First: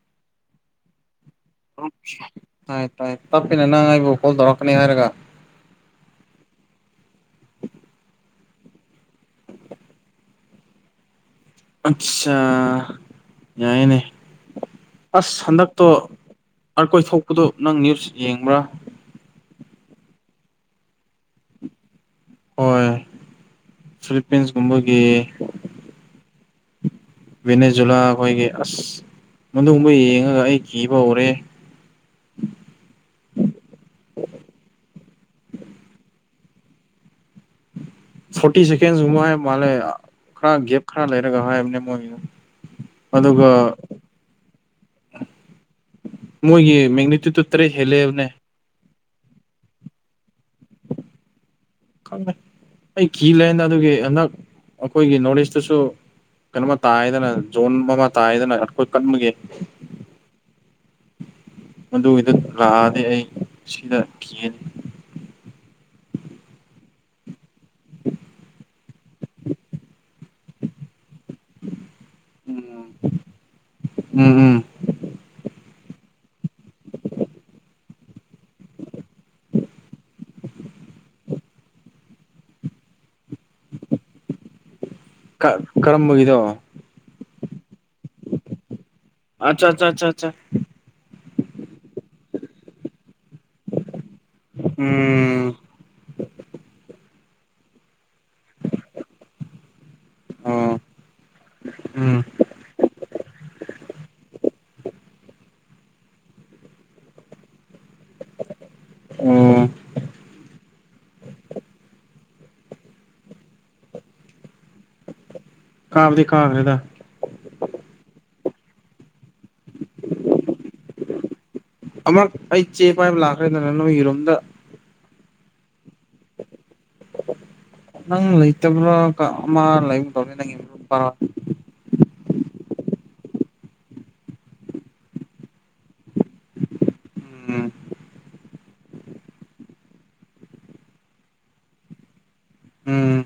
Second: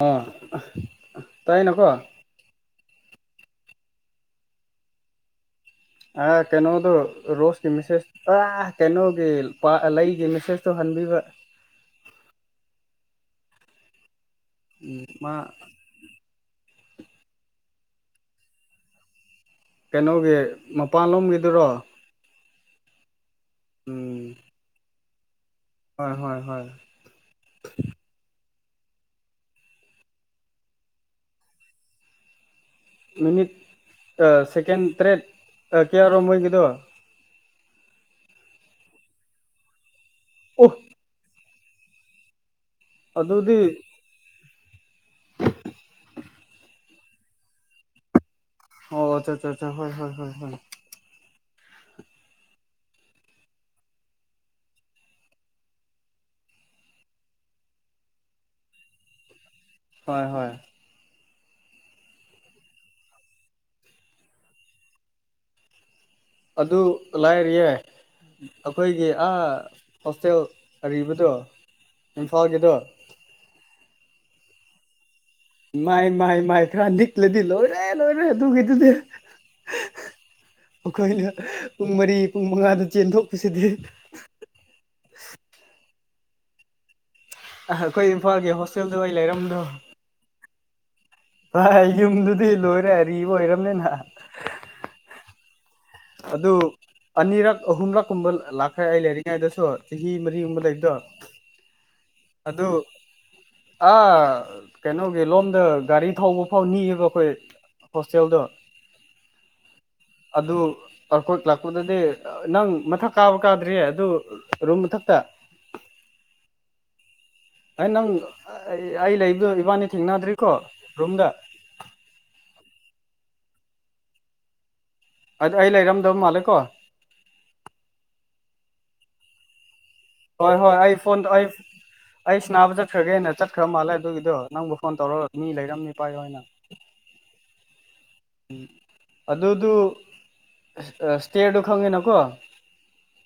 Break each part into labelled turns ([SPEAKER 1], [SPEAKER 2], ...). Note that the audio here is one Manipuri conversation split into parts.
[SPEAKER 1] ꯑ
[SPEAKER 2] ꯇꯥꯏ ꯇꯥꯏ ꯇꯞꯄꯤꯅ ꯅꯪ ꯑꯩꯕꯨ ꯀꯣꯜ ꯇꯧꯔꯛꯀꯅꯤ ꯍꯥꯏꯔꯒ
[SPEAKER 1] ꯑꯥ ꯀꯩꯅꯣꯗꯣ ꯔꯣꯁꯀꯤ ꯃꯦꯁꯦꯁ ꯄꯨꯔꯥ ꯀꯩꯅꯣꯒꯤ ꯂꯩꯒ ꯃꯦꯁꯦꯁꯇꯣ ꯍ ꯕꯤꯕ
[SPEAKER 2] ꯑꯆꯥꯥ ꯌꯥꯏꯅꯦ
[SPEAKER 1] ꯎꯝ ꯃꯥ
[SPEAKER 2] ꯑꯁ ꯍꯟꯗꯛꯇꯣ ꯑꯈꯣꯏ ꯊꯣꯛꯄꯗꯣ ꯅꯪ ꯅ꯭ꯌꯨꯁ ꯌꯦꯡꯕ꯭ꯔꯥ
[SPEAKER 1] ꯀꯩꯅꯣꯒꯤ ꯃꯄꯥꯟꯂꯣꯝꯒꯤꯗꯨꯔꯣ
[SPEAKER 2] ꯍꯣꯏ
[SPEAKER 1] ꯎꯝ
[SPEAKER 2] ꯐꯤꯂꯤꯄꯤꯟꯁꯀꯨꯝꯕꯒꯤ
[SPEAKER 1] ꯍꯣꯏ ꯍꯣꯏ ꯍꯣꯏ
[SPEAKER 2] ꯚꯦꯅꯦꯖꯨꯂꯥ ꯑꯩꯈꯣꯏꯒꯤ ꯑꯁ ꯃꯅꯨꯡꯗꯨꯝꯕ ꯌꯦꯡꯉꯒ ꯑꯩ ꯀꯤꯕ ꯍꯧꯔꯦ
[SPEAKER 1] ꯃꯤꯅꯤꯠ ꯗꯣ
[SPEAKER 2] ꯐꯣꯔꯇꯤ ꯁꯦꯀꯦꯟꯁꯒꯨꯝꯕ ꯍꯥꯏ ꯃꯥꯜꯂꯦ ꯈꯔ ꯒꯦꯞ ꯈꯔ ꯂꯩꯔꯒ ꯍꯥꯏꯕꯅꯦ ꯃꯣꯏ
[SPEAKER 1] ꯑꯗꯨꯗꯤ
[SPEAKER 2] ꯃꯣꯏꯒꯤ ꯃꯦꯒꯅꯤꯇꯤ ꯇ ꯇꯔꯦ ꯍꯦꯂꯦꯅꯦ
[SPEAKER 1] ꯑꯣ ꯑ ꯑ ꯑ ꯍꯣꯏ ꯍꯣꯏ ꯍꯣꯏ ꯍꯣꯏ
[SPEAKER 2] ꯈꯪ ꯑꯩ ꯀꯤ ꯂꯩꯦꯅ ꯑꯗꯨꯒꯤ ꯍꯟꯗꯛ ꯑꯩꯈꯣꯏꯒꯤ ꯅꯣꯔꯠ ꯏꯁꯇꯁꯨ ꯀꯩꯅꯣꯝꯃ ꯇꯥꯏꯗꯅ ꯖꯣꯟ ꯑꯃ ꯇꯥꯏꯗꯅ ꯑꯩꯈꯣꯏ ꯀꯟꯕꯒꯤꯦ
[SPEAKER 1] ꯍꯣꯏ ꯍꯣꯏ
[SPEAKER 2] ꯃꯗꯨꯒꯤꯗ ꯂꯥꯛꯑꯗꯤ ꯑꯩ ꯁꯤꯗ ꯀꯤꯅꯤ
[SPEAKER 1] ꯑꯗꯨ ꯂꯥꯏꯔꯤꯌꯦ ꯑꯩꯈꯣꯏꯒꯤ ꯑꯥ ꯍꯣꯁꯇꯦꯜ ꯑꯔꯤꯕꯗꯣ ꯏꯝꯐꯥꯜꯒꯤꯗꯣ
[SPEAKER 2] ꯎꯝ ꯎꯝ ꯎꯝ
[SPEAKER 1] ꯃꯥꯏ ꯃꯥꯏ ꯃꯥꯏ ꯐ꯭ꯔꯥ ꯅꯤꯛꯂꯗꯤ ꯂꯣꯏꯔꯦ ꯂꯣꯏꯔꯦ ꯑꯗꯨꯒꯤꯗꯨꯗꯤ ꯑꯩꯈꯣꯏꯅ ꯄꯨꯡ ꯃꯔꯤ ꯄꯨꯡ ꯃꯉꯥꯗ ꯆꯦꯟꯊꯣꯛꯄꯁꯤꯗꯤ
[SPEAKER 2] ꯀꯔꯝꯕꯒꯤꯗꯣ
[SPEAKER 1] ꯑ ꯑꯩꯈꯣꯏ ꯏꯝꯐꯥꯜꯒꯤ ꯍꯣꯁꯇꯦꯜꯗꯨ ꯑꯩ ꯂꯩꯔꯝꯕꯗꯣ
[SPEAKER 2] ꯑꯆꯥ ꯑꯆꯥ ꯑꯆꯥ ꯑꯆꯥ
[SPEAKER 1] ꯍꯣꯏ ꯌꯨꯝꯗꯨꯗꯤ ꯂꯣꯏꯔꯦ ꯑꯔꯤꯕ ꯑꯣꯏꯔꯝꯅꯤꯅ
[SPEAKER 2] ꯎꯝ
[SPEAKER 1] ꯑꯗꯨ ꯑꯅꯤꯔꯛ ꯑꯍꯨꯝꯂꯛ ꯀꯨꯝꯕ ꯂꯥꯛꯈ꯭ꯔꯦ ꯑꯩ ꯂꯩꯔꯤꯉꯩꯗꯁꯨ ꯆꯍꯤ ꯃꯔꯤꯒꯨꯝꯕ
[SPEAKER 2] ꯑꯣ
[SPEAKER 1] ꯂꯩꯕꯗꯣ
[SPEAKER 2] ꯎꯝ
[SPEAKER 1] ꯑꯗꯨ ꯑ ꯀꯩꯅꯣ ꯑꯩꯈꯣꯏ ꯂꯣꯝꯗ ꯒꯥꯔꯤ ꯊꯧꯕ ꯐꯥꯎ ꯅꯤꯑꯕ ꯑꯩꯈꯣꯏ ꯍꯣꯁꯇꯦꯜꯗꯣ
[SPEAKER 2] ꯑꯣ
[SPEAKER 1] ꯑꯗꯨ ꯑꯈꯣꯏ ꯂꯥꯛꯄꯗꯗꯤ ꯅꯪ ꯃꯊꯛ ꯀꯥꯕ ꯀꯥꯗ꯭ꯔꯤꯌꯦ ꯑꯗꯨ ꯔꯨꯝ ꯃꯊꯛꯇ
[SPEAKER 2] ꯀꯥꯕꯗꯤ ꯀꯥꯈꯔꯦꯗ
[SPEAKER 1] ꯑꯩ ꯅꯪ ꯑꯩ ꯂꯩꯕꯗ ꯏꯕꯥꯅꯤ ꯊꯦꯡꯅꯗ꯭ꯔꯤꯀꯣ ꯔꯨꯝꯗ
[SPEAKER 2] ꯑꯃꯛ ꯑꯩ ꯆꯦ ꯄꯥꯏꯕ ꯂꯥꯛꯈ꯭ꯔꯦꯗꯅ ꯅꯣꯏꯒꯤꯔꯣꯝꯗ
[SPEAKER 1] ꯑꯗꯨ ꯑꯩ ꯂꯩꯔꯝꯗꯕ ꯃꯥꯜꯂꯦ ꯀꯣ
[SPEAKER 2] ꯅꯪ ꯂꯩꯇꯕ꯭ꯔꯣ ꯂꯩ
[SPEAKER 1] ꯍꯣꯏ ꯍꯣꯏ ꯑꯥꯏ ꯐꯣꯟ ꯑ ꯑꯩꯁ ꯅꯥꯕ ꯆꯠꯈ꯭ꯔꯒꯦꯅ ꯆꯠꯈ꯭ꯔ ꯃꯥꯜꯂꯦ ꯑꯗꯨꯒꯤꯗꯣ ꯅꯪꯕꯨ ꯐꯣꯟ ꯇꯧꯔ ꯃꯤ ꯂꯩꯔꯝꯅꯤ ꯄꯥꯏꯌꯣ ꯍꯥꯏꯅ
[SPEAKER 2] ꯎꯝ
[SPEAKER 1] ꯎꯝ ꯑꯗꯨꯗꯨ ꯁꯇꯦꯔꯗꯨ ꯈꯪꯉꯤꯅꯀꯣ
[SPEAKER 2] ꯎꯝ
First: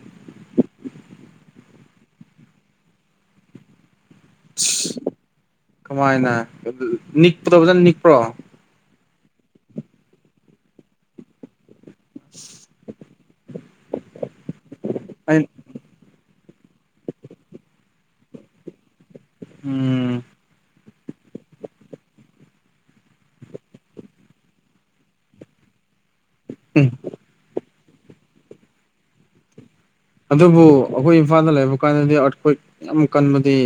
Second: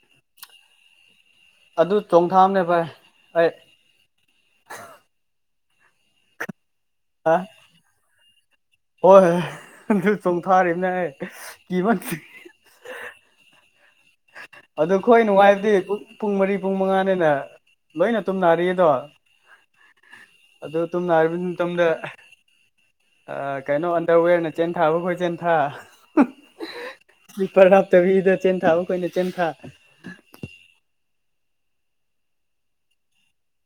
[SPEAKER 1] ꯑꯗꯨ ꯆꯣꯡꯊꯥꯝꯅꯦ ꯚꯥꯏ ꯑꯩ
[SPEAKER 2] ꯀꯃꯥꯏꯅ ꯅꯤꯛꯄꯗꯣ ꯐꯖꯅ ꯅꯤꯛꯄ꯭ꯔꯣ
[SPEAKER 1] ꯍꯣꯏꯣꯏ ꯑꯗꯨ ꯆꯣꯡꯊꯥꯔꯤꯕꯝꯅꯦ ꯀꯤ ꯃꯟ ꯑꯗꯨ ꯑꯩꯈꯣꯏ
[SPEAKER 2] ꯑꯩ
[SPEAKER 1] ꯅꯨꯡꯉꯥꯏꯕꯗꯤ ꯄꯨꯡ ꯃꯔꯤ ꯄꯨꯡ ꯃꯉꯥꯅꯤꯅ ꯂꯣꯏꯅ ꯇꯨꯝꯅꯔꯤ ꯑꯗꯣ
[SPEAKER 2] ꯎꯝ
[SPEAKER 1] ꯑꯗꯨ ꯇꯝꯅ ꯑꯔꯕꯤꯤꯟ ꯇꯗ ꯑ ꯀꯩꯅꯣ ꯑꯟꯗꯔꯋꯦꯔꯅ ꯆꯦꯟ ꯊꯥꯕꯈꯣꯏ ꯆꯦꯟ ꯊꯥ
[SPEAKER 2] ꯎꯝ
[SPEAKER 1] ꯁ꯭ꯄꯔ ꯍꯥ ꯕꯤꯗ ꯆꯦꯟꯊꯥ ꯑꯩꯈꯣꯏꯅ ꯆꯦꯟꯊꯥ
[SPEAKER 2] ꯑꯗꯨꯕꯨ ꯑꯩꯈꯣꯏ ꯏꯝꯐꯥꯜꯗ ꯂꯩꯕ ꯀꯥꯟꯗꯗꯤ ꯑꯠꯈꯣꯏ ꯌꯥꯝ ꯀꯟꯕꯗꯤ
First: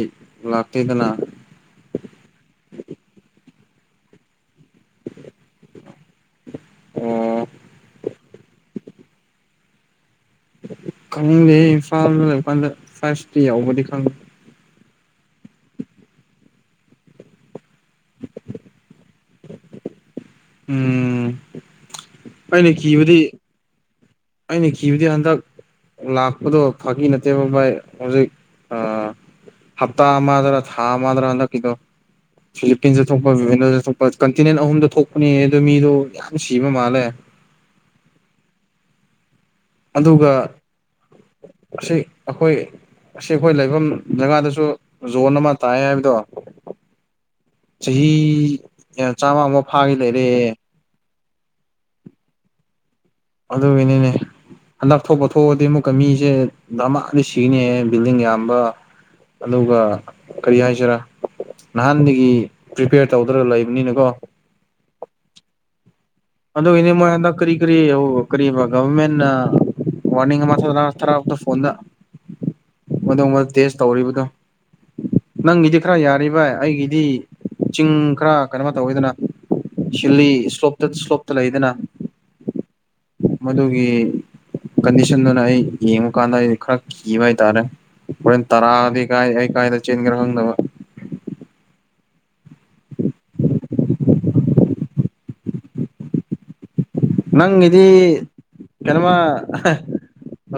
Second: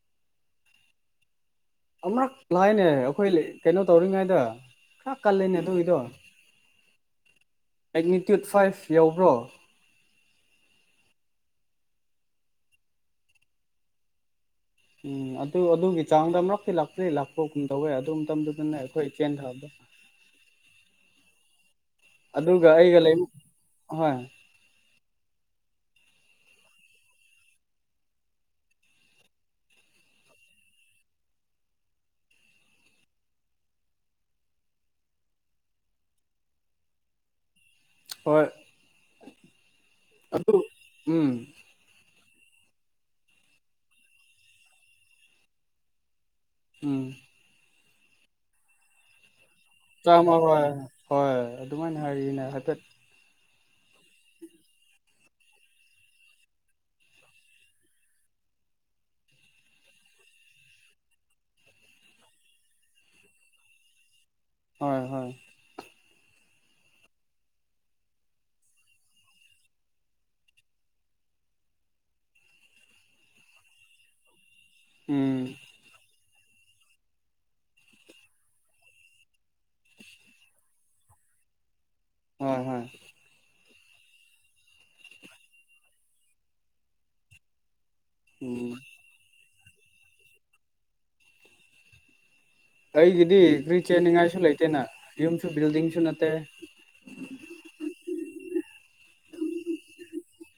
[SPEAKER 2] ꯂꯥꯛꯇꯦꯗꯅ
[SPEAKER 1] ꯑꯃꯨꯔꯛ ꯂꯥꯏꯅꯦ ꯑꯩꯈꯣꯏ ꯀꯩꯅꯣ ꯇꯧꯔꯤꯉꯩꯗ ꯈꯔ ꯀꯜꯂꯤꯦꯅꯦ ꯑꯗꯨꯒꯤꯗꯣ
[SPEAKER 2] ꯑꯣ
[SPEAKER 1] ꯃꯒꯅꯤꯇ꯭ꯌꯨꯠ ꯐꯥꯏꯚ ꯌꯎꯕ꯭ꯔꯣ
[SPEAKER 2] ꯈꯪꯅꯤꯡꯗꯦ ꯑꯩ ꯏꯝꯐꯥꯜ ꯂꯩ ꯀꯥꯟꯗ ꯐꯥꯏꯚꯇꯤ ꯌꯥꯎꯕꯗꯤ ꯈꯪꯗꯦ
[SPEAKER 1] ꯎꯝ ꯑꯗꯨ ꯑꯗꯨꯒꯤ ꯆꯥꯡꯗ ꯑꯃꯨꯛꯇꯤ ꯂꯥꯛꯇꯦ ꯂꯥꯛꯄ ꯀꯨꯝ ꯇꯧꯋꯦ ꯑꯗꯨ ꯃꯇꯝꯗꯨꯗꯅꯦ ꯑꯩꯈꯣꯏ ꯆꯦꯟꯈ꯭ꯔꯗꯣ
[SPEAKER 2] ꯎꯝ
[SPEAKER 1] ꯑꯗꯨꯒ ꯑꯩꯒ ꯂꯩꯅ
[SPEAKER 2] ꯑꯅꯤ ꯀꯕꯗꯤ ꯑꯟꯗ ꯂꯥꯛꯄꯗꯣ ꯐꯥꯒꯤ ꯅꯠꯇꯦꯕ ꯕꯥꯚꯥꯏ ꯍꯧꯖꯤꯛ ꯑ ꯍꯞꯇꯥ ꯑꯝꯗ꯭ꯔ ꯊꯥꯝꯗ꯭ꯔ ꯑꯟ ꯀ ꯏꯣ ꯐꯤꯂꯤꯄꯤꯟꯁꯇ ꯊꯣꯛꯄ ꯚꯚꯦꯟꯗꯣꯗ ꯊꯣꯛꯄ ꯀꯟꯇꯤꯅꯦꯟ ꯑꯍꯨꯝꯗ ꯊꯣꯛꯄꯅꯦ ꯑꯗꯨꯗ ꯃꯤꯗꯣ ꯌꯥꯝ ꯁꯤꯕ ꯃꯥꯜꯂꯦ
[SPEAKER 1] ꯍꯣꯏ
[SPEAKER 2] ꯑꯗꯨꯒ
[SPEAKER 1] ꯑꯗꯨ ꯎꯝ
[SPEAKER 2] ꯁꯤ ꯑꯩꯈꯣꯏ ꯑꯁꯤ ꯑꯩꯈꯣꯏ ꯂꯩꯐꯝ ꯖꯒꯥꯗꯁꯨ ꯖꯣꯟ ꯑꯃ ꯇꯥꯏ ꯍꯥꯏꯕꯗꯣ
[SPEAKER 1] ꯎꯝ
[SPEAKER 2] ꯆꯍꯤ ꯆꯥꯝꯃ ꯑꯃꯨꯛ
[SPEAKER 1] ꯆꯥꯝꯃꯣ ꯍꯣꯏ ꯍꯣꯏꯣꯏ ꯑꯗꯨꯃꯥꯏꯅ ꯍꯥꯏꯔꯤꯅꯦ ꯍꯥꯏꯐꯦꯠ
[SPEAKER 2] ꯑꯗꯨꯗ ꯏꯅꯅꯦꯗ ꯄꯣꯊꯣꯛ ꯄꯊꯣꯛꯑꯗꯤ ꯑꯃꯨꯛꯀ ꯃꯤꯁꯦ ꯃꯥꯗꯤ ꯁꯤꯅꯤꯑꯦ ꯕꯤꯜꯗꯤꯡ ꯌꯥꯝꯌꯥꯝꯕ ꯑꯗꯨꯒ ꯀꯔꯤ ꯍꯥꯏꯁꯤꯔꯥ ꯅꯍꯥꯟꯗꯒꯤ ꯄ꯭ꯔꯤꯄꯦꯌꯔ ꯇꯧꯗꯔꯒ ꯂꯩꯕꯅꯤꯅꯀꯣ
[SPEAKER 1] ꯍꯣꯏ ꯍꯣꯏ
[SPEAKER 2] ꯑꯗꯣ ꯏꯅꯦ ꯀꯔꯤ ꯀꯔꯤ ꯀꯔꯤ ꯒꯔꯃꯦꯟ ꯋꯥꯔꯅꯤꯡ ꯑꯃ ꯊꯔꯥꯃꯨꯛꯇ ꯐꯣꯟꯗ ꯃꯗ ꯇꯦꯁ ꯇꯧꯔꯤꯕꯗꯣ
[SPEAKER 1] ꯎꯝ
[SPEAKER 2] ꯅꯪ ꯏꯗꯤ ꯈ꯭ꯔꯥ ꯌꯥꯔꯚ ꯑꯩꯒꯤꯗꯤ ꯆꯤꯡ ꯈꯔ ꯀꯩꯅꯣ ꯇꯧꯋꯤꯗꯅ ꯁꯤꯜꯂꯤ ꯁ꯭ꯂꯣꯞꯇꯠ ꯁ꯭ꯂꯣꯞ ꯂꯣ ꯏꯅ
[SPEAKER 1] ꯍꯣꯏ ꯍꯣꯏ
[SPEAKER 2] ꯑꯗꯨꯒꯤ ꯀꯟꯗꯤꯁꯟꯗꯨꯅ ꯑꯩ ꯌꯦꯡꯉ ꯀꯥꯟꯗ ꯑꯩ ꯈꯔ ꯀꯤꯕ ꯍꯥꯏꯇꯥꯔꯦ ꯍꯣꯔꯦꯟ
[SPEAKER 1] ꯎꯝ
[SPEAKER 2] ꯇꯔꯥꯗꯤ ꯀꯥꯏ ꯑꯩ ꯀꯥꯏꯗ ꯆꯦꯟꯒꯦꯔꯥ ꯈꯪꯗꯕ
[SPEAKER 1] ꯑꯩꯒꯤꯗꯤ ꯀ꯭ꯔꯤ ꯆꯦꯟꯅꯤꯡꯉꯥꯏꯁꯨ ꯂꯩꯇꯦꯅ ꯌꯨꯝꯁꯨ ꯕꯤꯜꯗꯤꯡꯁꯨ ꯅꯠꯇꯦ
[SPEAKER 2] ꯅꯪ ꯏꯗꯤ ꯀꯩꯅꯃ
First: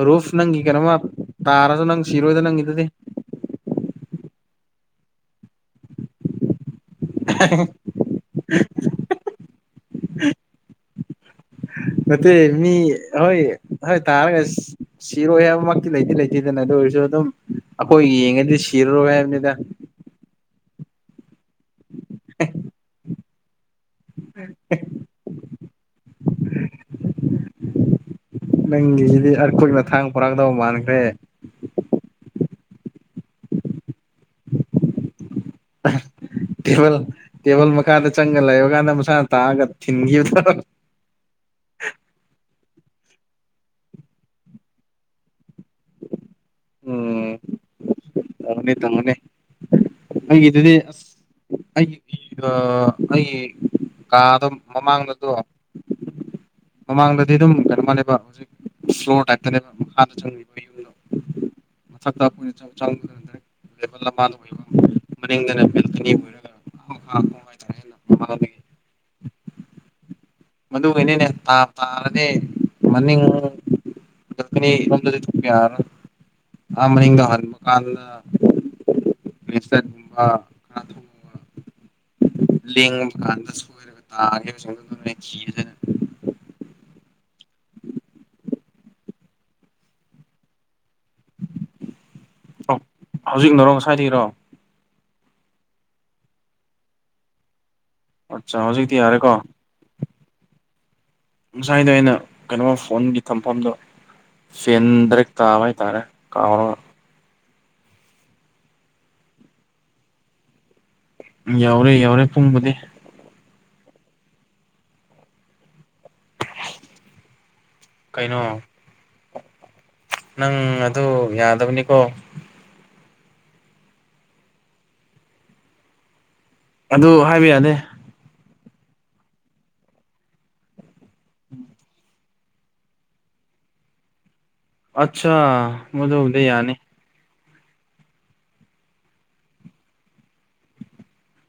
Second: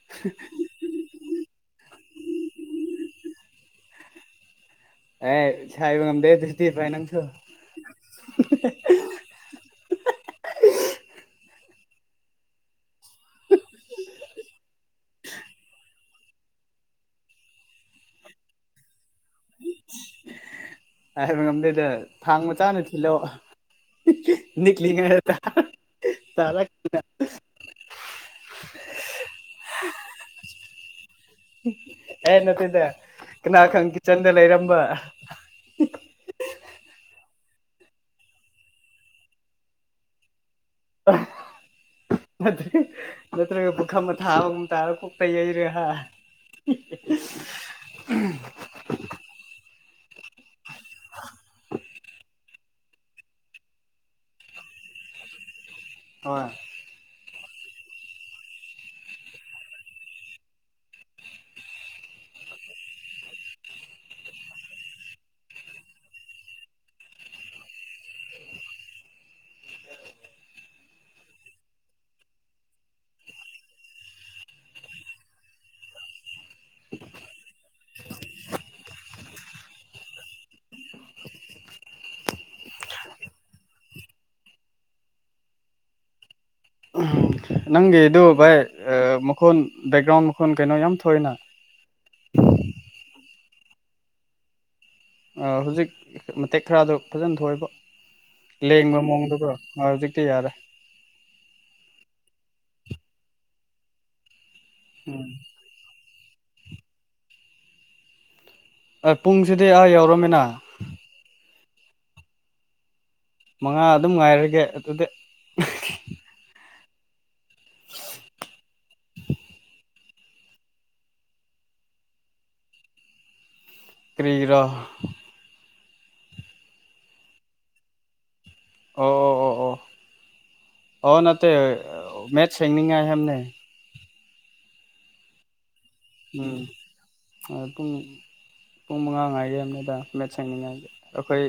[SPEAKER 2] ꯔꯨꯐ ꯅꯪꯒꯤ ꯀꯩꯅꯣꯃ ꯇꯥꯔꯁꯨ ꯅꯪ ꯁꯤꯔꯣꯏꯗ ꯅꯪꯒꯤꯗꯨꯗꯤ
[SPEAKER 1] ꯑꯦ ꯁꯥꯏꯕ ꯉꯝꯗꯦ ꯭ꯇꯤꯚꯥꯏ ꯅꯪꯁꯨ
[SPEAKER 2] [unintelligible] ꯅꯠꯇꯦ ꯃꯤ ꯍꯣꯏ ꯍꯣꯏ ꯇꯥꯔꯒ ꯁꯤꯔꯣꯏ ꯍꯥꯏꯕꯃꯛꯇꯤ ꯂꯩꯇꯤ ꯂꯩꯇꯦꯗꯅ ꯑꯗꯨ ꯑꯣꯏꯔꯁꯨ ꯑꯗꯨꯝ ꯑꯩꯈꯣꯏ ꯌꯦꯡꯉꯗꯤ ꯁꯤꯔꯔꯣꯏ ꯍꯥꯏꯕꯅꯤꯗ
[SPEAKER 1] ꯎ ꯍꯥꯏꯕ ꯉꯝꯗꯣꯏꯗ ꯊꯥꯡ ꯃꯆꯥꯥꯅ ꯊꯤꯜꯂꯛꯑꯣ ꯅꯤꯛꯂꯤꯉꯩꯗꯗ ꯇꯔ
[SPEAKER 2] ꯅꯪꯒꯤꯁꯤꯗꯤ ꯑꯈꯣꯏꯅ ꯊꯥꯡ ꯄꯨꯔꯥꯡꯗꯕ ꯃꯥꯟꯈ꯭ꯔꯦ
[SPEAKER 1] ꯑꯦ ꯅꯗ ꯀꯅꯥ ꯈꯪꯈꯤ ꯆꯟꯗ ꯂꯩꯔꯝꯕ
[SPEAKER 2] ꯇꯦꯕꯜ ꯇꯦꯕꯜ ꯃꯈꯥꯗ ꯆꯪꯉꯒ ꯂꯩꯕ ꯀꯥꯟꯗ ꯃꯁꯥꯅ ꯇꯥꯛꯑꯒ ꯊꯤꯟꯈꯤꯕꯗ
[SPEAKER 1] ꯅꯠꯇ꯭ꯔ ꯅꯠꯇ꯭ꯔꯒ ꯄꯨꯈꯝ ꯑꯊꯥꯕꯨ ꯇꯥꯔ ꯀꯣꯛꯇ ꯌꯩꯔꯦ ꯍꯥꯏ [unintelligible]
[SPEAKER 2] ꯇꯪꯅꯤ ꯇꯝꯒꯅꯤ ꯑꯩꯒꯤꯗꯨꯗꯤ ꯑꯁ ꯑꯩꯒꯤ ꯑꯩ ꯀꯥꯗꯣ ꯃꯃꯥꯡꯗꯗꯣ
[SPEAKER 1] ꯑꯣꯏ
[SPEAKER 2] ꯃꯃꯥꯡꯗꯗꯤ ꯑꯗꯨꯝ ꯀꯩꯅꯣ ꯃꯥꯥꯟꯦꯕ ꯍꯧꯖꯤꯛ ꯁ꯭ꯂꯣꯔ ꯇꯥꯏꯞꯇꯅꯦꯕ ꯍꯥꯟꯗ ꯆꯪꯉꯕ ꯌꯨꯝꯗꯣ ꯃꯊꯛꯇ ꯑꯩꯈꯣꯏ ꯆꯪꯅ ꯂꯥꯟ ꯑꯣꯏꯕ ꯃꯗ ꯕꯦꯜꯀꯅꯤ ꯑꯣꯏꯔꯒ ꯍ ꯍ ꯇ ꯃꯗꯨꯒꯤꯅꯤꯅꯦ ꯇꯥ ꯇꯥꯔꯅꯦ ꯃꯅꯤꯡ ꯅꯤꯣꯝꯗꯗꯤ ꯊꯣꯛꯄꯅ ꯑꯥ ꯃꯤꯡꯗꯣ ꯍꯟꯕ ꯀꯥꯟꯗ ꯦꯁꯝꯕ ꯀ ꯂ ꯀꯥꯟꯗꯁꯨ ꯑꯣꯏꯔ ꯇꯥꯒꯦ
[SPEAKER 1] ꯅꯪꯒꯤꯗꯨ ꯚꯥꯏ ꯃꯈꯣꯟ ꯕꯦꯛꯒ꯭ꯔꯥꯎꯟ ꯃꯈꯣꯟ ꯀꯩꯅꯣ ꯌꯥꯝ ꯊꯣꯏꯅ
[SPEAKER 2] ꯑꯣ ꯍꯧꯖꯤꯛꯅꯔꯣ ꯉꯁꯥꯏꯗꯒꯤꯔꯣ
[SPEAKER 1] ꯍꯧꯖꯤꯛ ꯃꯇꯦꯛ ꯈꯔꯗꯣ ꯐꯖꯅ ꯊꯣꯛꯏꯦꯕ
[SPEAKER 2] ꯑꯠꯆꯥ ꯍꯧꯖꯤꯛꯇꯤ
[SPEAKER 1] ꯂꯦꯡꯕ
[SPEAKER 2] ꯌꯥꯔꯦꯀꯣ
[SPEAKER 1] ꯃꯑꯣꯡꯗꯨꯒꯣ ꯍꯧꯖꯤꯛꯇꯤ ꯌꯥꯔꯦ
[SPEAKER 2] ꯉꯁꯥꯏꯗꯣ ꯑꯩꯅ ꯀꯩꯅꯣ ꯐꯣꯟꯒꯤ ꯊꯝꯐꯝꯗꯣ ꯆꯦꯟ ꯗ꯭ꯔꯦꯛ ꯇꯥꯕ ꯍꯥꯏꯇꯥꯔꯦ ꯀꯥꯎꯔ
[SPEAKER 1] ꯄꯨꯡꯁꯤꯗꯤ ꯑꯥ ꯌꯎꯔꯝꯃꯤꯅ
[SPEAKER 2] ꯌꯥꯎꯔꯦ ꯌꯥꯎꯔꯦ ꯄꯨꯡꯕꯨꯗꯤ
[SPEAKER 1] ꯃꯉꯥ ꯑꯗꯨꯝ ꯉꯥꯏꯔꯒꯦ ꯑꯗꯨꯗꯤ
[SPEAKER 2] ꯀꯩꯅꯣ ꯅꯪ ꯑꯗꯨ ꯌꯥꯗꯕꯅꯤꯀꯣ
[SPEAKER 1] ꯀꯔꯤꯒꯔꯥ
[SPEAKER 2] ꯑꯗꯨ ꯍꯥꯏꯕ ꯌꯥꯅꯦ
[SPEAKER 1] ꯑꯣ ꯑꯣ ꯑꯣ ꯑꯣ ꯑꯣ ꯅꯠꯇꯦ ꯃꯦꯆ ꯁꯦꯡꯅꯤꯉꯥꯏ ꯍꯥꯏꯦꯦꯝꯅꯦ
[SPEAKER 2] ꯑꯆꯥ ꯑꯣꯗ ꯎꯗ ꯌꯥꯅꯤ
[SPEAKER 1] ꯑꯗꯨꯨꯝ ꯄꯨꯡ ꯃꯉꯥ ꯉꯥꯏꯒꯤ ꯑꯅꯦꯗ ꯃꯦꯠꯁ ꯁꯦꯡꯅꯤꯡꯉꯥꯏꯒꯤ ꯑꯩꯈꯣꯏ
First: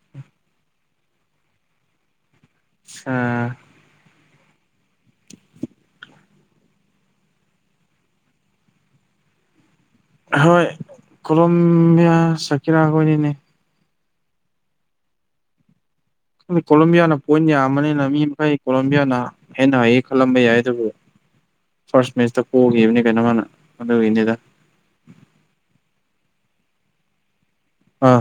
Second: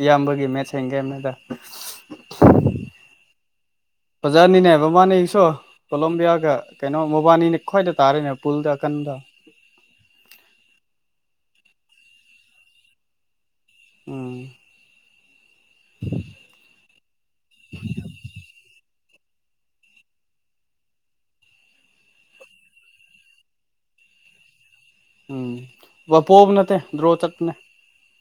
[SPEAKER 1] ꯏꯌꯥꯝꯕꯒꯤ ꯃꯦꯠꯁ ꯍꯦꯡꯒꯦꯦꯝꯅꯦꯗ [inaudible]
[SPEAKER 2] ꯑ
[SPEAKER 1] ꯄꯖꯥꯔꯅꯤꯅꯦ ꯕꯃꯥꯅꯦ ꯑꯩꯁꯨ ꯀꯣꯂꯣꯝꯕꯤꯌꯥꯒ ꯀꯩꯅꯣ ꯃꯕꯥꯅꯤꯅ ꯈ꯭ꯋꯥꯏꯗ ꯇꯥꯔꯦꯅꯦ ꯄꯨꯜꯗ ꯑꯀꯟꯗ [inaudible]
[SPEAKER 2] ꯍꯣꯏ ꯀꯣꯂꯣꯕꯤꯌꯥ ꯁꯀꯤꯔꯥꯈꯅꯤꯅꯦ
[SPEAKER 1] ꯎꯝ
[SPEAKER 2] ꯀꯣꯂꯝꯣꯕꯤꯌꯥꯅ ꯄꯣꯏꯟ ꯌꯥꯝꯕꯅꯤꯅ ꯃꯤ ꯃꯈꯩ ꯀꯣꯂꯝꯣꯕꯤꯌꯥꯅ ꯍꯦꯟꯅ ꯍꯩꯌꯦ ꯈꯜꯂꯝꯕ ꯌꯥꯏ ꯑꯗꯨꯕꯨ ꯐꯥꯔꯁ ꯃꯦꯆꯇ ꯀꯣꯛꯈꯤꯕꯅꯤ ꯀꯩꯅꯣ ꯃꯥꯅ ꯑꯗꯨ ꯏꯅꯤꯗ
[SPEAKER 1] ꯎꯝ ꯋꯥꯄꯣꯕ ꯅꯠꯇꯦ ꯗ꯭ꯔꯣꯆꯠꯅꯦ
[SPEAKER 2] ꯑꯥ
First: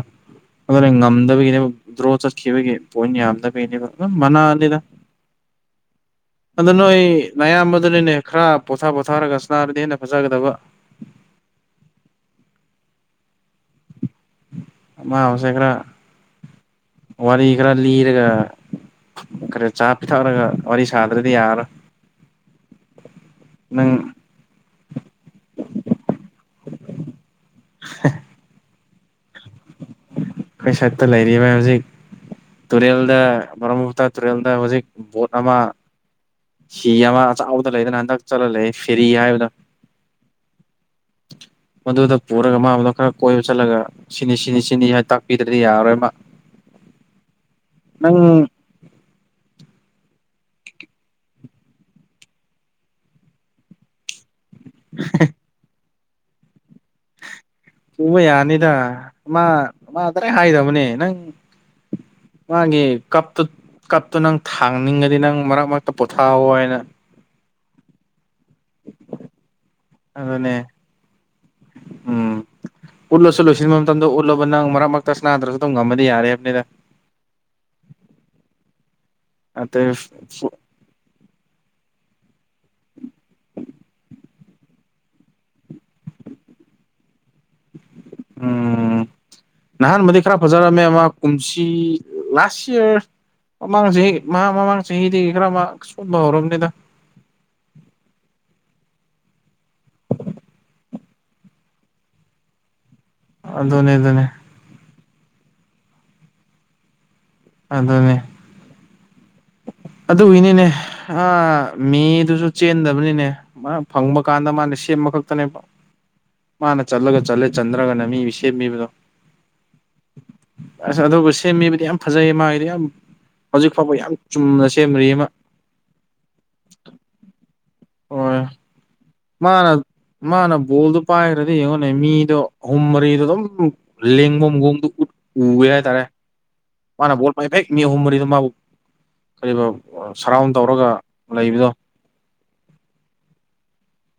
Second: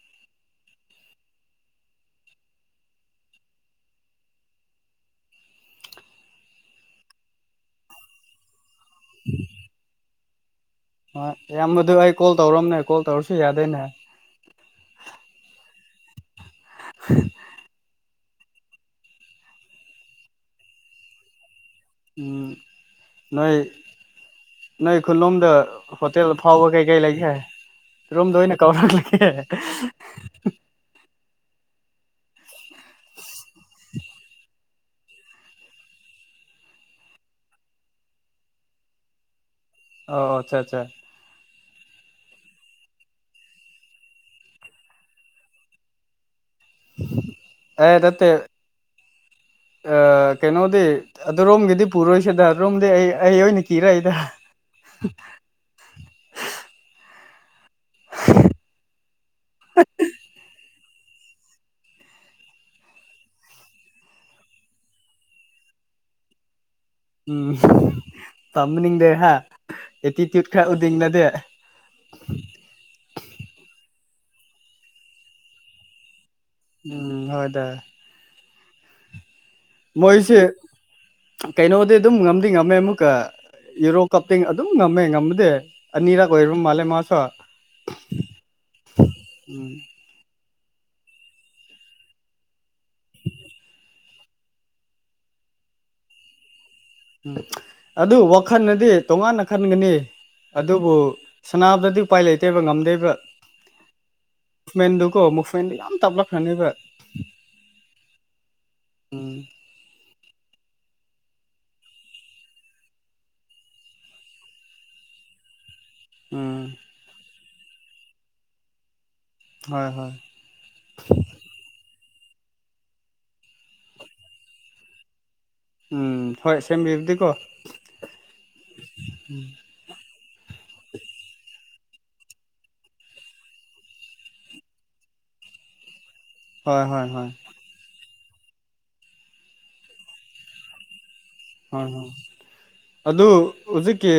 [SPEAKER 2] ꯑꯗꯨꯅ ꯉꯝꯗꯕꯒꯤꯅꯦꯕ ꯗ꯭ꯔꯣ ꯆꯠꯈꯤꯕꯒꯤ ꯄꯣꯏꯟ ꯌꯥꯝꯗꯕꯒꯤꯅꯦꯕ ꯑꯗꯨꯝ ꯃꯅꯥꯅꯤꯗ
[SPEAKER 1] [inaudible]
[SPEAKER 2] ꯑ ꯅꯣꯏ ꯃꯌꯥꯝꯕꯗꯅꯤꯅꯦ ꯈꯔ ꯄꯣꯊꯥ ꯄꯣꯊꯥꯔꯒꯅꯥꯕꯗ ꯍꯦꯟꯅ ꯐꯖꯒꯗꯕ
[SPEAKER 1] ꯣꯏ ꯏꯌꯥꯝꯕꯗꯨ ꯑꯩ ꯀꯣꯜ ꯇꯧꯔꯝꯅꯦ ꯀꯣꯜ ꯇꯧꯔꯁꯨ ꯌꯥꯗꯣꯏꯅꯦ
[SPEAKER 2] ꯑꯃ ꯍꯧꯁꯦꯈꯔ ꯋꯥꯔ ꯏ ꯀꯔ ꯂꯤ ꯏꯔꯒ ꯈꯔ ꯆꯥ ꯄꯤꯊꯛꯔꯒ ꯋꯥꯔꯤ ꯁꯥꯗ꯭ꯔꯗꯤ ꯌꯥꯔꯣꯏ
[SPEAKER 1] ꯅꯣꯏ
[SPEAKER 2] ꯅꯪ
[SPEAKER 1] ꯅꯣꯏ ꯈꯨꯜꯂꯣꯝꯗ ꯍꯣꯇꯦꯜ ꯐꯥꯎꯕ ꯀꯩ ꯀꯩ ꯂꯩꯒꯦꯔꯣꯝꯗ ꯑꯣꯏꯅ ꯀꯧꯔꯦ ꯍ
[SPEAKER 2] ꯑꯩꯈꯣꯏ ꯁꯥꯏꯠꯇ ꯍꯧꯖꯤꯛ ꯇꯨꯔꯦꯜꯗ ꯃꯔ ꯇ꯭ꯔꯦꯜꯗ ꯍꯧꯖꯤꯛ ꯕꯣꯠ ꯑꯃ ꯍꯤ ꯑꯃ ꯑ ꯆꯥꯎꯕꯗ ꯂꯩꯗꯅ ꯍꯟꯗꯛ ꯆꯠꯂ ꯂꯩꯦ ꯐꯦꯔꯤ ꯍꯥꯏꯕꯗ
[SPEAKER 1] ꯑꯣ ꯑꯆꯥ ꯑꯠꯆꯥ
[SPEAKER 2] ꯃꯗꯨꯗ ꯄꯨꯔꯒ ꯃꯥ ꯑꯗꯣ ꯈꯔ ꯀꯣꯏꯕ ꯆꯠꯂꯒ ꯁꯤꯅꯤ ꯁꯤꯅꯤ ꯁꯤꯅꯤ ꯍꯥꯏ ꯇꯥꯛꯄꯤꯗ꯭ꯔꯗꯤ ꯌꯥꯔꯣꯏ ꯃꯥ
[SPEAKER 1] ꯑꯦ ꯅꯠꯇꯦ
[SPEAKER 2] ꯅꯪ
[SPEAKER 1] ꯑ ꯀꯩꯅꯣꯗꯤ ꯑꯗꯨꯔꯣꯝꯒꯤꯗꯤ ꯄꯨꯔꯣꯏꯁꯤꯗꯣꯝꯗꯤ ꯑꯩ ꯑꯩ ꯑꯣꯏꯅ ꯀꯤꯔꯛꯏꯗ [unintelligible]
[SPEAKER 2] ꯁꯨꯕ ꯌꯥꯅꯤꯗ ꯃꯥ ꯃꯥ ꯇꯗꯥ ꯍꯥꯏꯗꯕꯅꯦ ꯅꯪ ꯃꯥꯒꯤ ꯀꯞꯇꯨ ꯀꯞꯇꯨ ꯅꯪ ꯊꯥꯡꯅꯤꯡꯉꯗꯤ ꯅꯪ ꯃꯔꯛ ꯃꯔꯛꯇ ꯄꯣꯊꯥꯑꯣꯣ ꯍꯥꯏꯅ
[SPEAKER 1] ꯎꯝ ꯇꯝꯅꯤꯡꯗꯦ ꯍꯥ ꯑꯦꯇꯤꯇ꯭ꯌꯨꯠ
[SPEAKER 2] ꯑꯗꯨꯅꯦ
[SPEAKER 1] ꯈꯔ ꯎꯗꯤꯡꯅꯗꯦ
[SPEAKER 2] ꯎꯝ ꯎꯠꯂꯁꯨ ꯂꯣꯏꯁꯤꯟꯕ ꯃꯇꯝꯗ ꯎꯠꯂꯨꯕ ꯅꯪ ꯃꯔꯛ ꯃꯔꯛꯇꯁ ꯅꯥꯗ꯭ꯔꯁꯨ ꯑꯗꯨꯝ ꯉꯝꯃꯗꯤ ꯌꯥꯔꯦ ꯍꯥꯏꯕꯅꯤꯗ
[SPEAKER 1] ꯎꯝ ꯍꯣꯏ ꯇ
[SPEAKER 2] ꯑꯇꯩ
[SPEAKER 1] ꯃꯣꯏꯁꯦ ꯀꯩꯅꯣꯗꯤ ꯑꯗꯨꯝ ꯉꯝꯗꯤ ꯉꯝꯃꯦ ꯑꯃꯨꯛꯀ ꯌꯨꯔꯣ ꯀꯞꯇꯤꯡ ꯑꯗꯨꯝ ꯉꯝꯃꯦ ꯉꯝꯃꯗꯦ ꯑꯅꯤꯔꯛ ꯑꯣꯏꯔ ꯃꯥꯜꯂꯦ ꯃꯥꯁꯨ
[SPEAKER 2] ꯎꯝ
[SPEAKER 1] ꯎꯝ
[SPEAKER 2] ꯅꯍꯥꯟ ꯃꯗꯤ ꯈꯔ ꯑꯣꯖꯔꯝꯃꯦ ꯑꯃ ꯀꯨꯝꯁꯤ ꯂꯥꯁ ꯏꯌꯥꯔ ꯃꯃꯥꯡ ꯆꯍꯤ ꯃꯍꯥꯛ ꯃꯃꯥꯡ ꯆꯍꯤꯗꯒꯤ ꯈꯔ ꯁꯣꯟꯕ ꯍꯧꯔꯕꯅꯤꯗ
[SPEAKER 1] ꯎ ꯑꯗꯨ ꯋꯥꯈꯜꯅꯗꯤ ꯇꯣꯉꯥꯟꯅ ꯈꯟꯒꯅꯤ ꯑꯗꯨꯕꯨ ꯁꯅꯥꯕꯨꯗꯗꯤ ꯎꯄꯥꯏ ꯂꯩꯇꯦꯕ ꯉꯝꯗꯦꯕ꯭ꯔꯥ
[SPEAKER 2] ꯑꯗꯨ ꯑꯗꯨꯅꯦ ꯑꯗꯨ ꯑꯗꯨꯅꯦ
[SPEAKER 1] ꯀꯣ ꯃꯨꯚꯃꯦꯟꯗꯣ ꯌꯥꯝ ꯇꯥꯞꯂꯛꯈꯅꯦꯕ
[SPEAKER 2] ꯑꯗꯨꯗꯅꯦ ꯑꯗꯨꯒꯤꯅꯤꯅꯦ ꯑ ꯃꯤꯗꯨꯁꯨ ꯆꯦꯟꯗꯕꯅꯤꯅꯦ ꯐꯪꯕ ꯀꯥꯟꯗ ꯃꯥꯅꯦ ꯑꯃ ꯈꯛꯇꯅꯦꯕ
[SPEAKER 1] ꯎꯝ
[SPEAKER 2] ꯃꯥꯅ ꯆꯠꯂꯒ ꯆꯠꯂꯦ ꯆꯟꯗ꯭ꯔꯒꯅ ꯃꯤ ꯁꯦꯝꯕꯤꯕꯗꯣ
[SPEAKER 1] ꯍꯣꯏ ꯍꯣꯏ
[SPEAKER 2] ꯑ ꯑꯗꯨꯒꯕꯨ ꯁꯦꯝꯃꯤꯕꯗꯤ ꯌꯥꯝ ꯐꯖꯩꯌꯦ ꯃꯥꯒꯤꯗ ꯌꯥꯝ ꯍꯧꯖꯤꯛ ꯐꯥꯎꯕ ꯌꯥꯝ ꯆꯨꯝꯅ ꯁꯦꯝꯅꯔꯤ ꯑꯃ
[SPEAKER 1] ꯎꯝ ꯍꯣꯏ ꯁꯝꯕꯤꯗꯤꯀꯣ
[SPEAKER 2] ꯍꯣꯏ ꯃꯥꯅ ꯃꯥꯅ ꯣꯜꯗ ꯄꯥꯏꯔ ꯌꯦꯡꯉꯣꯅꯦ ꯃꯤꯗꯣ ꯑꯍꯨꯝ ꯃꯔꯤꯗꯣ ꯑꯗꯨꯝ ꯂꯦꯡꯕ ꯃꯒꯣꯡꯗꯣ ꯎ ꯎꯋꯦ ꯍꯥꯏꯇꯥꯔꯦ
[SPEAKER 1] ꯍꯣꯏ ꯍꯣꯏ
[SPEAKER 2] ꯃꯥꯅ
[SPEAKER 1] ꯍꯣꯏ
[SPEAKER 2] ꯕꯣꯜ ꯄꯥꯏ ꯍꯦꯛ ꯃꯤ ꯑꯍꯨꯝ ꯃꯔꯤꯗ ꯃꯥꯕꯨ ꯀꯔꯤꯕ ꯁꯔꯥꯎꯟ ꯇꯧꯔꯒ ꯂꯩꯕꯗꯣ
[SPEAKER 1] ꯍꯣꯏ ꯍꯣꯏ ꯑꯗꯨ ꯍꯧꯖꯤꯛꯀꯤ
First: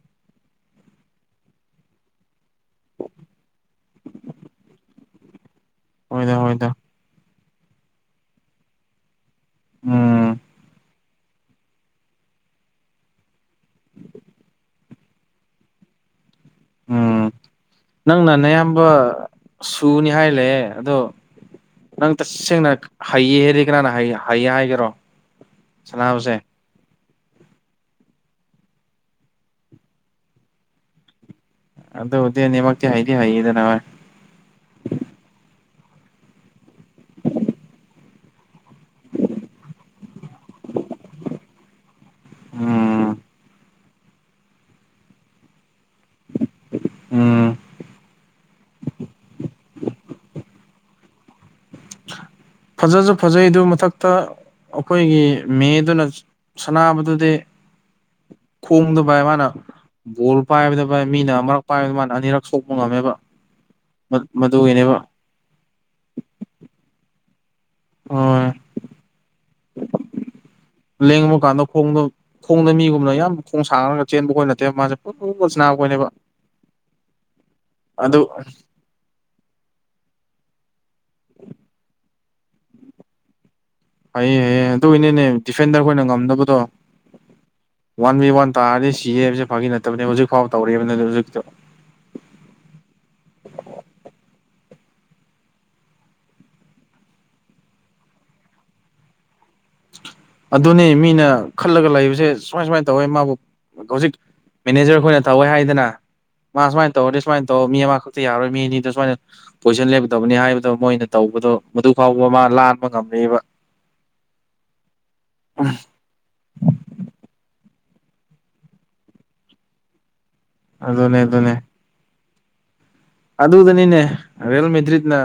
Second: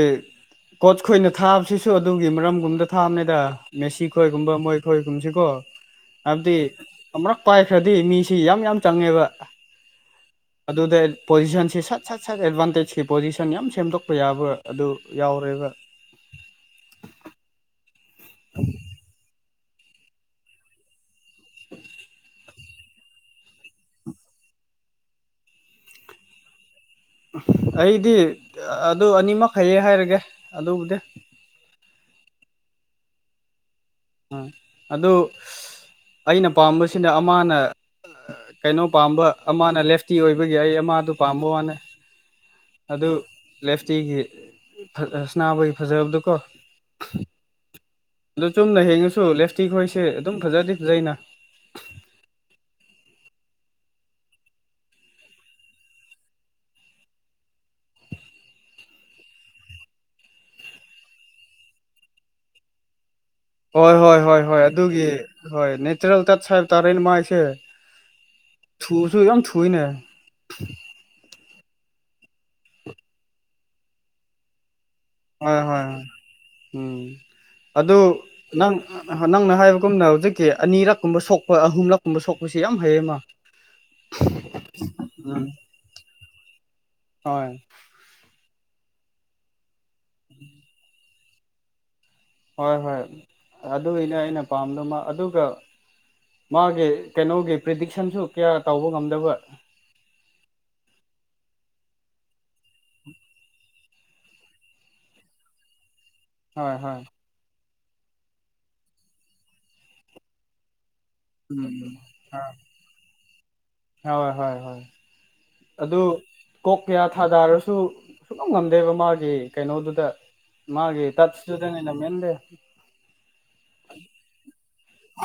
[SPEAKER 1] ꯀꯣꯆ ꯈꯣꯏꯅ ꯊꯥꯕꯁꯤꯁꯨ ꯑꯗꯨꯒꯤ ꯃꯔꯝꯒꯨꯝꯗ ꯊꯥꯕꯅꯦꯗ ꯃꯦꯁꯤ ꯈꯣꯏꯒꯨꯝꯕ ꯃꯣꯏ ꯈꯣꯏꯒꯨꯝꯕꯁꯤ ꯀꯣ
[SPEAKER 2] ꯍꯣꯏꯗ
[SPEAKER 1] ꯍꯥꯏꯕꯗꯤ
[SPEAKER 2] ꯍꯣꯏꯗ
[SPEAKER 1] ꯑꯃꯨꯛ ꯄꯥꯏꯈ꯭ꯔꯗꯤ ꯃꯤꯁꯤ ꯌꯥꯝ ꯌꯥꯝ ꯆꯪꯉꯦꯕ
[SPEAKER 2] ꯎꯝ
[SPEAKER 1] ꯑꯗꯨ ꯑꯗꯨꯗ ꯄꯣꯖꯤꯁꯟꯁꯤꯁꯠ ꯁꯠ ꯁꯠ ꯑꯦꯗꯚꯥꯟꯇꯦꯖꯀꯤ ꯄꯣꯖꯤꯁꯟ ꯌꯥꯝ ꯁꯦꯝꯗꯣꯛꯄ ꯌꯥꯕ ꯑꯗꯨ ꯌꯥꯎꯔꯦꯕ
[SPEAKER 2] ꯎꯝ ꯅꯪꯅꯅꯌꯥꯝꯕ ꯁꯨꯅꯤ ꯍꯥꯏꯂꯦ ꯑꯗꯣ ꯅꯪ ꯇꯁꯦꯡꯅ ꯍꯩꯌꯦ ꯍꯥꯏꯔꯤ ꯀꯅꯥꯅ ꯍꯩꯌꯦ ꯍꯥꯏꯒꯦꯔꯣ ꯁꯅꯥꯕꯁꯦ
[SPEAKER 1] ꯑꯩꯗꯤ ꯑꯗꯨ ꯑꯅꯤꯃꯩꯌꯦ ꯍꯥꯏꯔꯒꯦ ꯑꯗꯨꯕꯨꯗꯤ
[SPEAKER 2] ꯑꯗ ꯍꯧꯗꯦꯅꯤꯃ ꯍꯥꯏꯗꯤ ꯍꯥꯏꯗ ꯅꯋꯥ
[SPEAKER 1] ꯑ ꯑꯗꯨ ꯑꯩꯅ ꯄꯥꯝꯕꯁꯤꯅ ꯑꯃꯅ ꯀꯩꯅꯣ ꯄꯥꯝꯕ ꯑꯃꯅ ꯂꯦꯐꯇꯤ ꯑꯣꯏꯕꯒꯤ ꯑꯩ ꯑꯃꯗꯨ ꯄꯥꯝꯕ ꯋꯥꯅꯦ ꯑꯗꯨ
[SPEAKER 2] ꯎꯝ
[SPEAKER 1] ꯂꯦꯐ ꯇꯤ ꯁꯅꯥꯕꯒꯤ ꯐꯖꯕꯗꯨꯀꯣ
[SPEAKER 2] ꯎꯝ
[SPEAKER 1] ꯑꯗꯨ ꯆꯨꯝꯅ ꯍꯤꯡꯉꯁꯨ ꯂꯦꯞꯁꯇꯤ ꯈꯣꯏꯁꯦ ꯑꯗꯨꯝ ꯐꯖꯗꯤ ꯐꯖꯩꯅ
[SPEAKER 2] ꯐꯖꯁꯨ ꯐꯖꯩ ꯑꯗꯨ ꯃꯊꯛꯇ ꯑꯩꯈꯣꯏꯒꯤ ꯃꯦ ꯗꯨꯅ ꯁꯅꯥꯕꯗꯨꯗꯤ
[SPEAKER 1] [inaudible]
[SPEAKER 2] ꯈꯣꯡꯗꯕꯥꯢ ꯃꯥꯅ ꯕꯣꯜ ꯄꯥꯏꯕꯗ ꯚꯥꯢ ꯃꯤꯅ ꯑꯃꯔꯛ ꯄꯥꯏꯕꯗ ꯃꯥꯅ ꯑꯅꯤꯔꯛ ꯁꯣꯛꯄ ꯉꯝꯃꯦꯕ
[SPEAKER 1] ꯍꯣꯏ ꯍꯣꯏ ꯍꯣꯏ ꯍꯣꯏ
[SPEAKER 2] ꯃꯗꯨꯒꯤꯅꯦꯕ
[SPEAKER 1] ꯑꯗꯨꯒꯤ ꯍꯣꯏ ꯅꯦꯆꯔꯦꯜ ꯇꯠꯁ ꯍꯥꯏꯕ ꯇꯥꯔꯦꯅꯦ ꯃꯥꯏꯁꯦ
[SPEAKER 2] ꯍꯣꯏ
[SPEAKER 1] ꯊꯨꯁꯨꯨ ꯌꯥꯝ ꯊꯨꯢꯅꯦ
[SPEAKER 2] ꯈꯣꯡꯗ ꯈꯣꯡꯗ ꯃꯤꯒꯨꯝꯅ ꯌꯥꯝ ꯈꯣꯡ ꯁꯥꯡꯅꯔꯒ ꯆꯦꯟꯕ ꯈꯣꯢ ꯅꯠꯇꯦꯕ ꯃꯥꯁꯦ ꯄꯨ ꯄꯨꯠ
[SPEAKER 1] ꯍꯣꯏ ꯍꯣꯏ ꯍꯣꯏ
[SPEAKER 2] ꯁꯅꯥꯕꯩꯅꯦꯕ
[SPEAKER 1] ꯎꯝ ꯑꯗꯨ ꯅꯪ ꯅꯪꯅ ꯍꯥꯏꯕꯒꯨꯝꯅ ꯍꯧꯖꯤꯛꯀꯤ ꯑꯅꯤꯔꯛ ꯀꯨꯝꯕ ꯁꯣꯛꯄ ꯑꯍꯨꯝꯂꯛꯀꯨꯝꯕ ꯁꯣꯛꯄꯁꯦ ꯌꯥꯝ ꯍꯩꯌꯦ ꯃꯥ
[SPEAKER 2] ꯍꯩꯌꯦ ꯍꯩꯌꯦ ꯑꯗꯨꯢꯅꯤꯅꯦ
[SPEAKER 1] ꯎꯝ
[SPEAKER 2] ꯗꯤꯐꯦꯟꯗꯔ ꯈꯣꯏꯅ ꯉꯝꯗꯕꯗꯣ
[SPEAKER 1] ꯍꯣꯏ
[SPEAKER 2] ꯋꯥꯟ ꯕꯤ ꯋꯥꯟ ꯇꯥꯔꯗꯤ ꯁꯤꯌꯦ ꯍꯥꯏꯕꯁꯦ ꯐꯥꯒꯤ ꯅꯠꯇꯕꯅꯦ ꯍꯧꯖꯤꯛ ꯐꯥꯎ ꯇꯧꯔꯕꯅꯗꯤ ꯍꯧꯖꯤꯛꯇꯣ
[SPEAKER 1] ꯍꯣꯏ ꯍꯣꯏ ꯑꯗꯨꯒꯤꯅꯦ ꯑꯩꯅ ꯄꯥꯝꯕꯗꯨ ꯃꯥ ꯑꯗꯨꯒ ꯃꯥꯒꯤ ꯀꯩꯅꯣꯒꯤ ꯄ꯭ꯔꯤꯗꯤꯛꯁꯟꯁꯨ ꯀꯌꯥ ꯇꯧꯕ ꯉꯝꯗꯕ
[SPEAKER 2] ꯑꯗꯨꯅꯤ ꯃꯤꯅ ꯈꯜꯂꯒ ꯂꯩꯕꯁꯦ ꯁꯨꯃꯥꯏ ꯁꯨꯃꯥꯏ ꯇꯧꯋꯦ ꯃꯥꯕꯨ ꯍꯧꯖꯤꯛ ꯃꯦꯅꯦꯖꯔ ꯈꯣꯏꯅ ꯇꯧꯋꯦ ꯍꯥꯏꯗꯅ ꯃꯥ
[SPEAKER 1] ꯍꯣꯏ
[SPEAKER 2] ꯁꯨꯃꯥꯏꯅ
[SPEAKER 1] ꯍꯣꯏ
[SPEAKER 2] ꯇꯧꯔꯗꯤ ꯁꯨꯃꯥꯏꯅ ꯇꯧ ꯃꯤ ꯑꯃꯈꯛꯇ ꯌꯥꯔꯣꯏ ꯃꯤ ꯑꯅꯤꯗ ꯁꯨꯃꯥꯏꯅ ꯄꯣꯖꯤꯁꯟ ꯂꯦꯒꯗꯕꯅꯤ ꯍꯥꯏꯕꯗꯣ ꯃꯣꯏꯅ ꯇꯧꯕꯗꯣ
[SPEAKER 1] ꯎꯝ
[SPEAKER 2] ꯃꯗꯨ ꯐꯥꯎꯕ ꯃꯥ
[SPEAKER 1] ꯎꯝ
[SPEAKER 2] ꯂꯥꯟꯕ ꯉꯝꯃꯦꯕ
[SPEAKER 1] ꯍꯣꯏ ꯍꯣꯏ ꯍꯣꯏ ꯑꯗꯨ ꯀꯣꯛ ꯀꯌꯥ ꯊꯥꯗꯥꯔꯁꯨ ꯁꯨꯉꯝ ꯉꯝꯗꯦꯕ ꯃꯥꯒꯤ ꯀꯩꯅꯣꯗꯨꯗ ꯃꯥꯒꯤ
[SPEAKER 2] ꯑꯗꯨꯅꯦ ꯑꯗꯨꯅꯦ
[SPEAKER 1] ꯇꯠꯁꯇꯨꯗꯅꯤꯅ ꯃꯦꯟꯁꯂꯤ
[SPEAKER 2] ꯑꯗꯨꯗꯅꯤꯅꯦ ꯔꯤꯌꯦꯜ ꯃꯦꯗ꯭ꯔꯤꯠꯅ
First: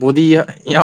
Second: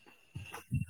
[SPEAKER 2] ꯕꯣꯗꯤ ꯌꯥꯝ